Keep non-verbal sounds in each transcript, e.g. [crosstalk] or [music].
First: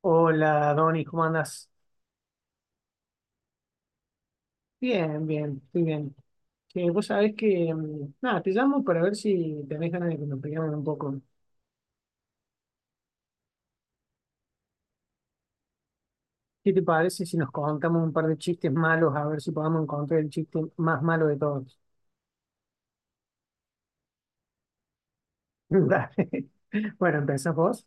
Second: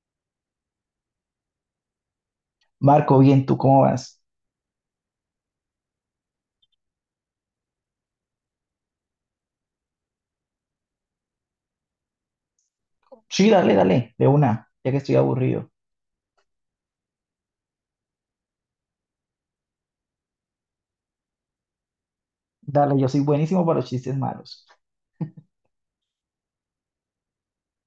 Hola, Donny, ¿cómo andas? Marco, bien, ¿tú cómo vas? Bien, bien, estoy bien. Vos sabés que, nada, te llamo para ver si tenés ganas de que nos peleemos un poco. Sí, dale, dale, de una, ya que estoy aburrido. ¿Qué te parece si nos contamos un par de chistes malos, a ver si podemos encontrar el chiste más malo de todos? Dale, yo soy buenísimo para los chistes malos. [laughs] Dale. Bueno, empezás vos.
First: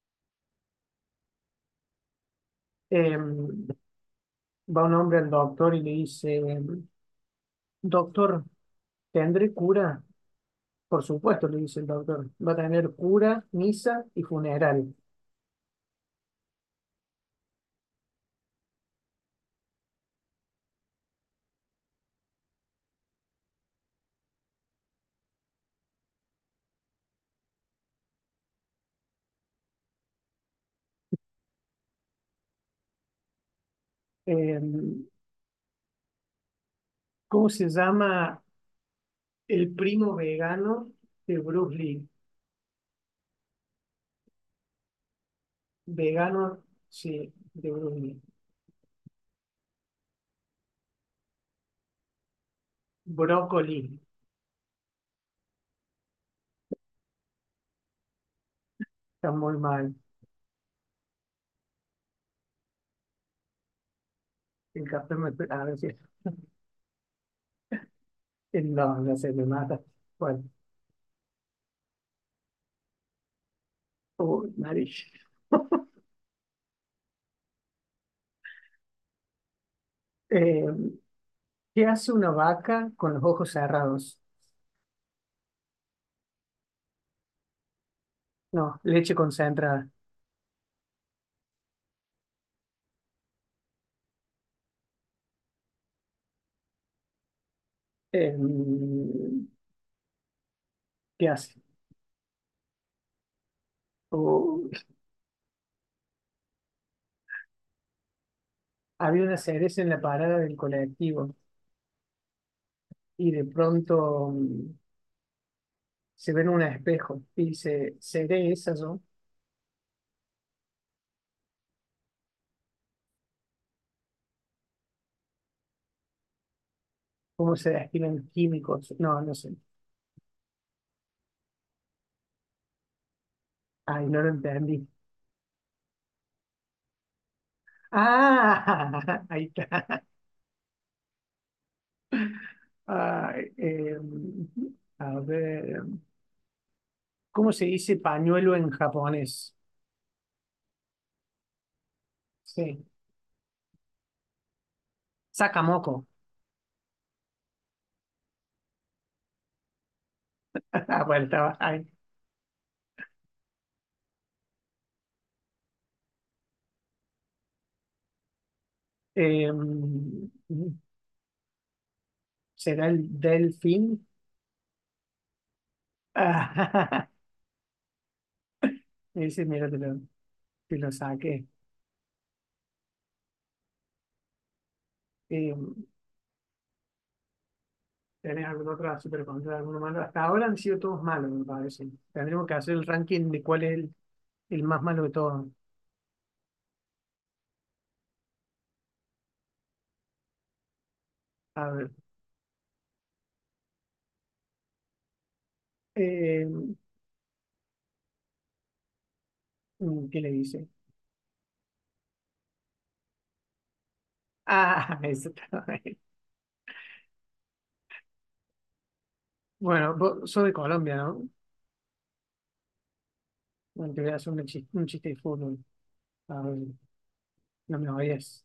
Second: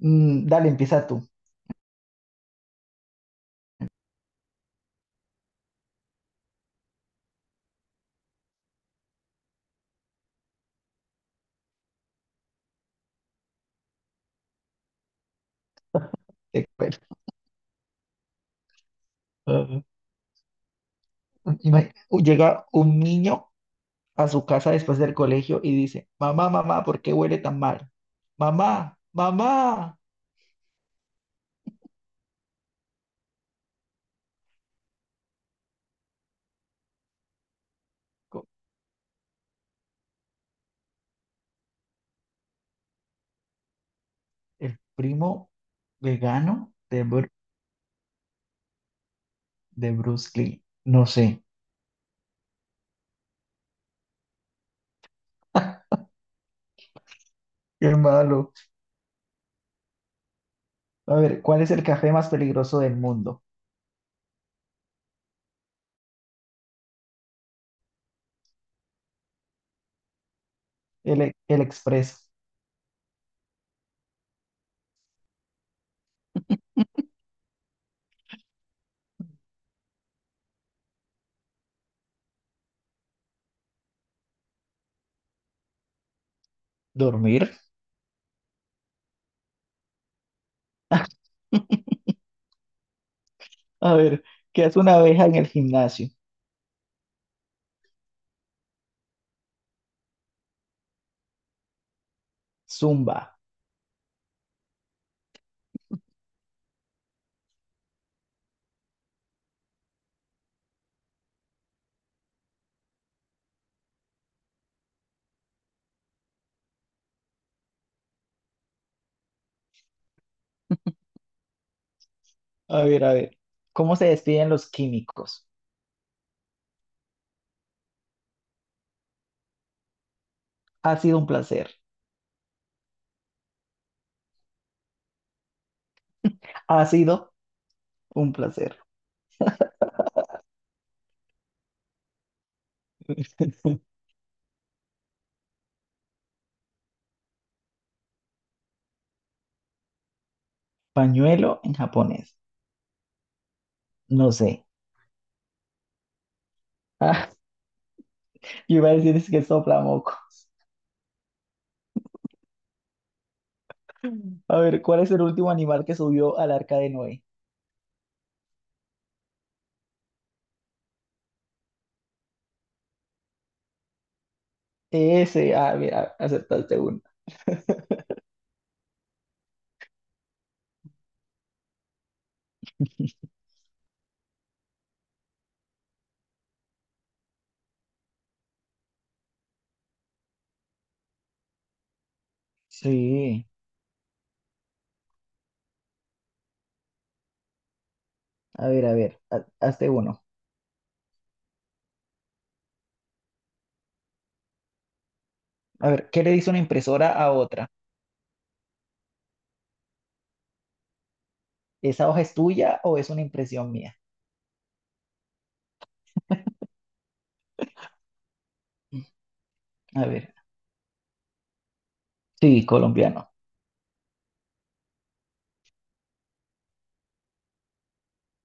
Dale, empieza tú. Va un hombre al doctor y le dice, doctor, ¿tendré cura? Por supuesto, le dice el doctor, va a tener cura, misa y funeral. Te cuento. [laughs] Ajá. Llega un niño a su casa después del colegio y dice, mamá, mamá, ¿por qué huele tan mal? Mamá, mamá. Eh, ¿Cómo se llama? Co- El primo vegano de Bruce Lee. El primo Vegano, vegano de, sí, de Bruce Lee. de Bruce Lee. No sé. Brócoli. Qué malo. Está muy mal. A ver, ¿cuál es el café más peligroso del mundo? El café me, a ver si, no, no sé, me mata. Bueno, El, el expreso. oh, nariz. [laughs] Eh, ¿qué hace una vaca con los ojos cerrados? ¿Dormir? No, leche concentrada. A ver, ¿qué hace una abeja en el gimnasio? Eh, ¿Qué hace? Zumba. Oh, había una cereza en la parada del colectivo y de pronto se ve en un espejo y dice, ¿seré esa yo? A ver, a ver. ¿Cómo se despiden los químicos? Cómo se destilan químicos. No, no sé. Ha sido un placer. Ay, no lo entendí. Ha sido un placer. Ah, [laughs] ahí está. Ay, [laughs] a ver, ¿cómo se dice pañuelo en japonés? Pañuelo en japonés. Sí, No sé. sakamoko. [laughs] Ah, [laughs] yo iba a decir es que sopla moco. Ah, bueno, estaba ahí. A ver, ¿cuál es el último animal que subió al arca de Noé? Em, ¿Será el delfín? Ese. Ah, mira, acertaste uno. Ah, [laughs] ese, mira, te lo saqué. Em, ¿Tenés algún otro super contra alguno malo? Hasta ahora han sido todos malos, me parece. Tendremos que hacer el ranking de Sí. cuál es el más malo de todos. A ver, a ver. Hazte uno. A ver, A ver, ¿qué le eh, dice una impresora a otra? ¿Qué le dice? ¿Esa hoja es tuya o es una impresión mía? Ah, [laughs] eso está bien. Bueno, A vos ver. sos de Colombia, ¿no? Sí, colombiano. Bueno, te voy a hacer un chiste de fútbol. A ver, no me oyes.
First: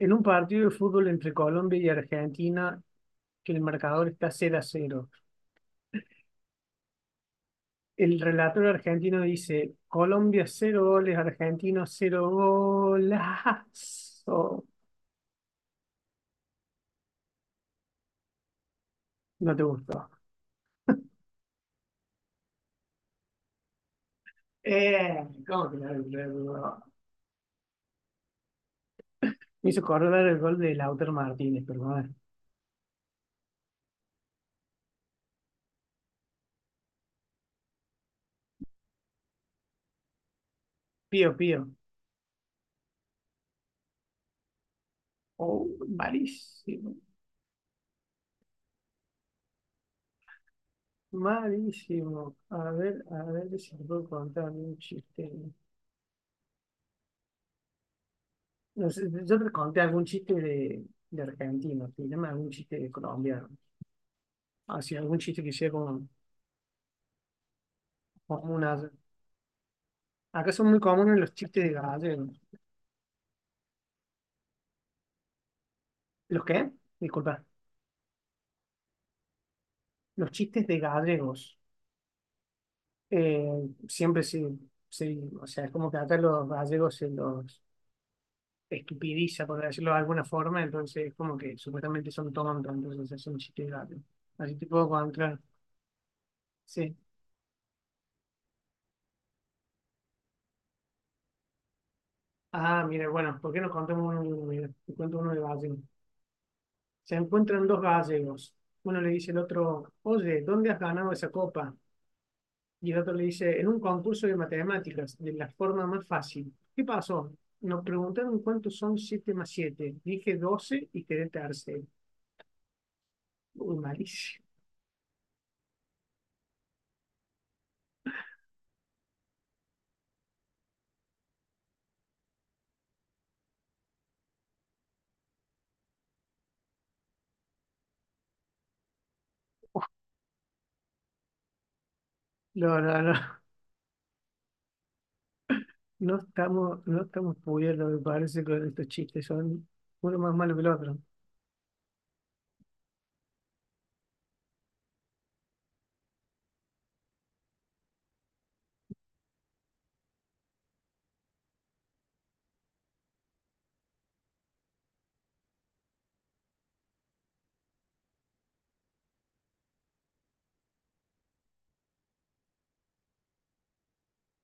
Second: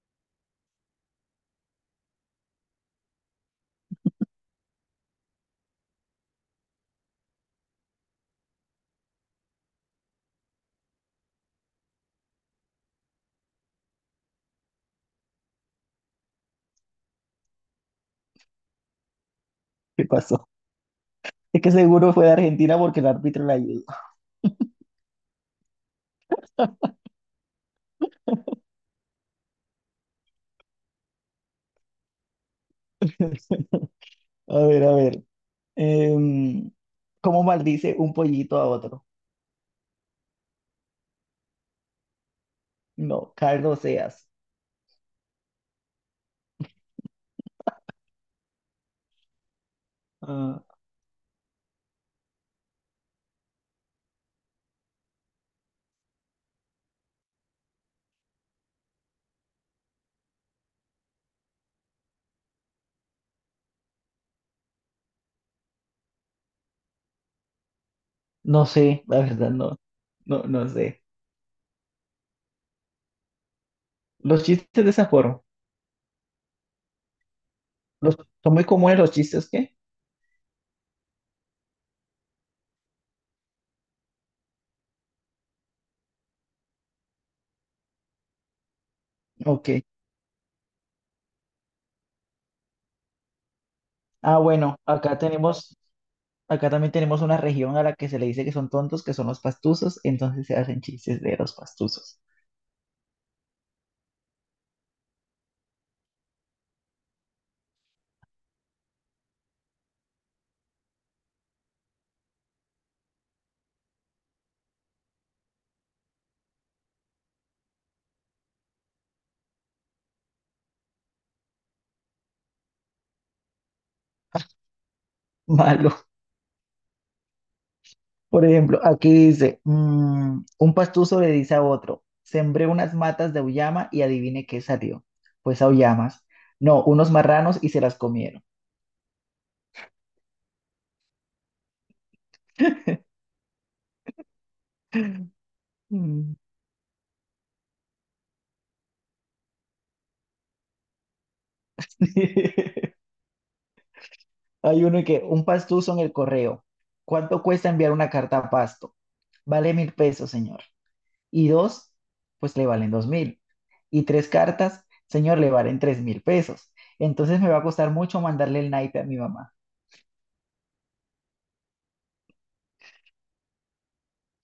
En un partido de fútbol entre Colombia y Argentina, que el marcador está cero a cero. El relator argentino dice, Colombia cero goles, Argentino 0 golazo. No te ¿Qué gustó. pasó? Es que seguro fue de Argentina porque el árbitro la ayudó. ¿Cómo que no? Me hizo acordar el gol de Lautaro Martínez, pero bueno. [laughs] A ver, a ver. Em, ¿cómo maldice un pollito a otro? Pío, pío. No, Carlos Seas. Oh, malísimo, Ah, malísimo. A ver si te puedo contar algún chiste. No sé, yo te conté algún chiste de, argentino, llama algún chiste de colombiano. Así, algún chiste que sea como no una- sé, la verdad, no. No, Acá no son muy sé. comunes los chistes de gallegos. Los chistes de esa forma. ¿Los qué? Disculpa. Los, son muy comunes los chistes, ¿qué? Los chistes de gallegos. Eh, siempre sí, sí. O sea, es como que acá los gallegos se los estupidiza, por Ok. decirlo de alguna forma, entonces es como que supuestamente son tontos, entonces hacen chistes rápidos. Ah, Así te bueno, puedo acá contar. tenemos, acá también Sí. tenemos una región a la que se le dice que son tontos, que son los pastusos, entonces se hacen chistes de los pastusos. Ah, mire bueno, ¿por qué no contamos uno de uno? Mira, te cuento uno de gallego. Se encuentran dos gallegos. Uno le dice al otro, oye, ¿dónde has ganado esa copa? Y el otro le dice, en un concurso de matemáticas, de la forma más fácil. ¿Qué pasó? Nos preguntaron cuántos son 7 más siete. Dije 12 y quedé tercero. Uy, malísimo. [laughs] Malo. [laughs] Por ejemplo, aquí dice, un pastuso le dice a otro, sembré unas matas de auyama y adivine qué salió. Pues auyamas. No, unos marranos y se las comieron. No, no, no. No Mm. estamos, no estamos pudiendo me parece, con estos chistes. Son uno más malo que el otro. [laughs] Hay uno que, un pastuso en el correo. ¿Cuánto cuesta enviar una carta a Pasto? Vale 1.000 pesos, señor. Y dos, pues le valen 2.000. Y tres cartas, señor, le valen 3.000 pesos. Entonces me va a costar mucho mandarle el naipe a mi mamá.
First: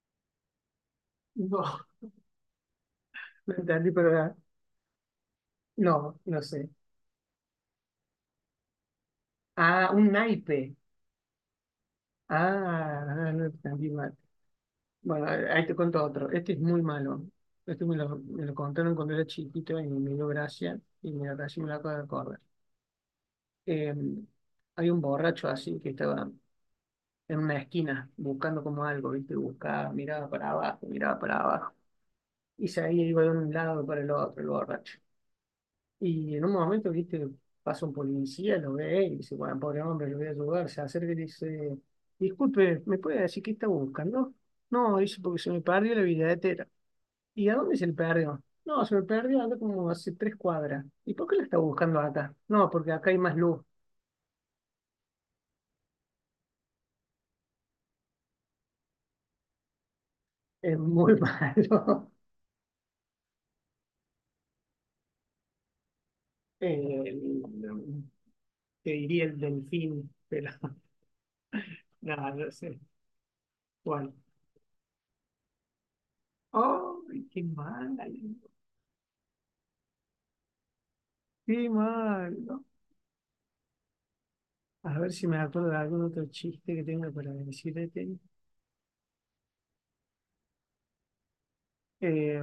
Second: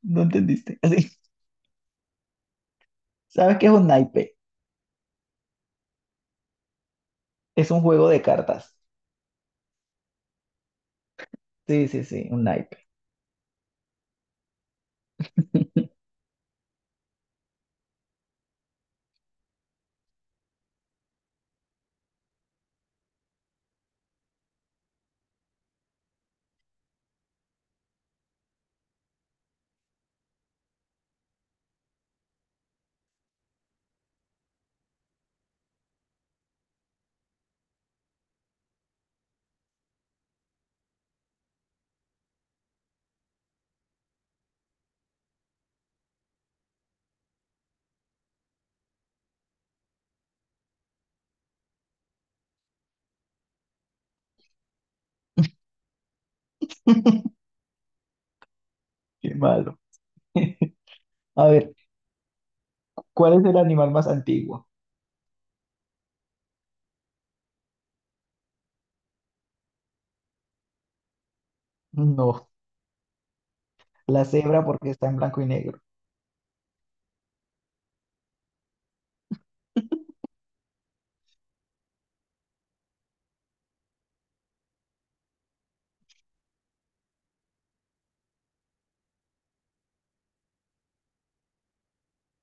¿No entendiste? [laughs] Así, [laughs] No, ¿sabes no qué es un entendí, pero naipe? no, no sé. Es un juego de cartas. Ah, un naipe. Sí, sí, sí, un naipe. Ah, ah, no entendí mal. Bueno, ahí te cuento otro. Este es muy malo. Este me lo contaron cuando era chiquito y me dio gracia. Y me casi me lo acabo de acordar. Eh, hay un borracho así que estaba en una esquina buscando como algo, ¿viste? Buscaba, miraba para abajo, miraba para abajo. Y se iba de un lado para el otro, el borracho. Y en un momento, viste, pasa un policía, lo ve y dice, bueno, pobre hombre, lo voy a ayudar. Se acerca y le dice, disculpe, ¿me puede decir qué está buscando? No, dice, porque se me perdió la billetera. ¿Y a dónde se le perdió? No, se me perdió acá como hace tres cuadras. ¿Y por qué la está buscando acá? No, porque acá hay más luz. [laughs] Qué malo. [laughs] Es muy [laughs] A ver, malo. ¿cuál es el animal más antiguo? Eh, te diría el delfín, pero [laughs] nada, No, no sé. Bueno. la cebra porque está en blanco y negro. ¡Ay, qué mal! ¡Qué mal! ¿No? A ver si me acuerdo de algún otro chiste que tenga para decirte. Eh,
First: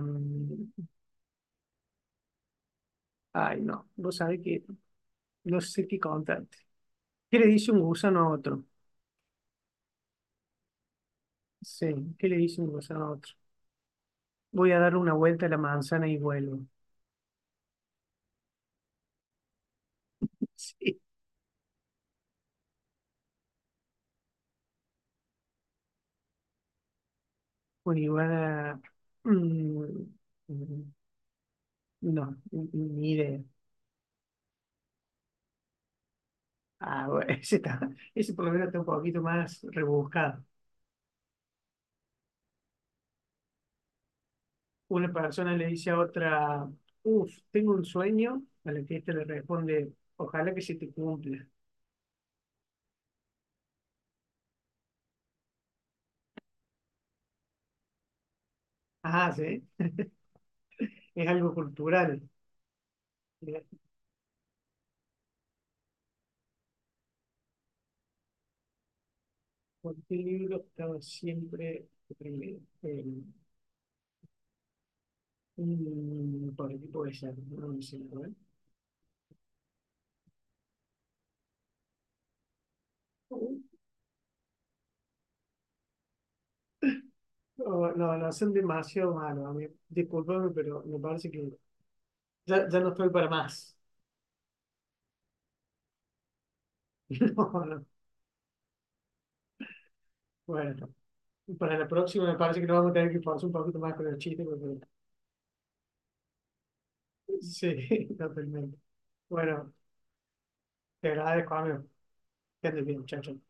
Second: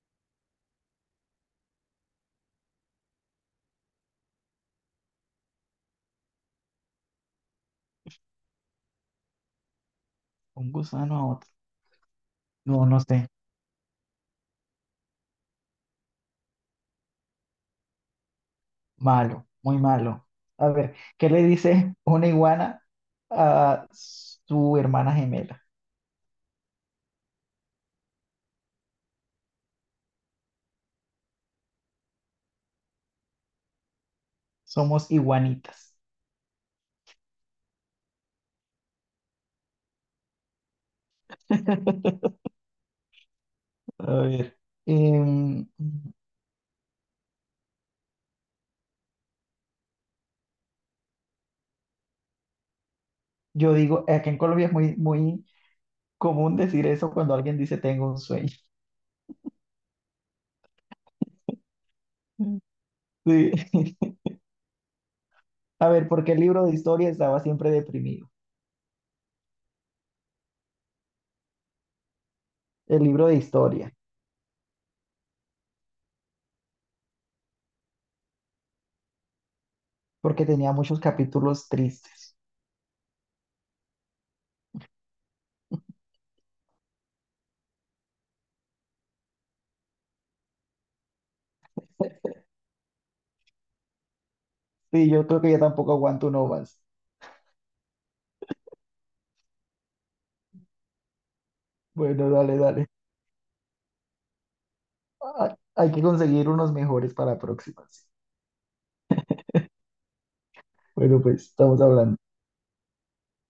ay, no, vos sabés que no sé qué contarte. ¿Qué le dice un gusano a otro? Un gusano a otro. Sí, ¿qué le dice un No, no gusano a sé. otro? Voy a darle una vuelta a la manzana y vuelvo. Malo, muy malo. [laughs] A ver, Sí, ¿qué le dice una iguana a su hermana gemela? una iguana. mm, mm, no, ni idea. Somos iguanitas. Ah, bueno, [laughs] ese, está, ese por lo menos está un poquito más rebuscado. [laughs] A ver, Una persona le em, dice a otra, uff, tengo un sueño, a la que ésta le responde, ojalá que se te cumpla. yo digo, aquí en Colombia es muy, muy común decir eso cuando alguien dice tengo un sueño. Ah, sí, es algo cultural. [laughs] Sí. Mira, A ver, ¿por qué el libro de historia estaba siempre deprimido? ¿por qué libro estaba siempre primero? El libro de historia, Por el tipo de ser, no lo sé, a ver. porque tenía muchos capítulos tristes. Oh, no, no, son demasiado malos. A mí. Disculpame, pero me parece que [laughs] ya no estoy para más. Sí, yo creo que ya tampoco aguanto uno más. [laughs] No, no. Bueno, para la próxima Bueno, me dale, parece que nos dale. vamos a tener que forzar un poquito más con el chiste, porque Ah, hay que conseguir unos mejores para sí, próximas. [laughs] totalmente. Bueno, te Bueno, pues agradezco, estamos amigo. hablando. Que andes bien, chao, chao.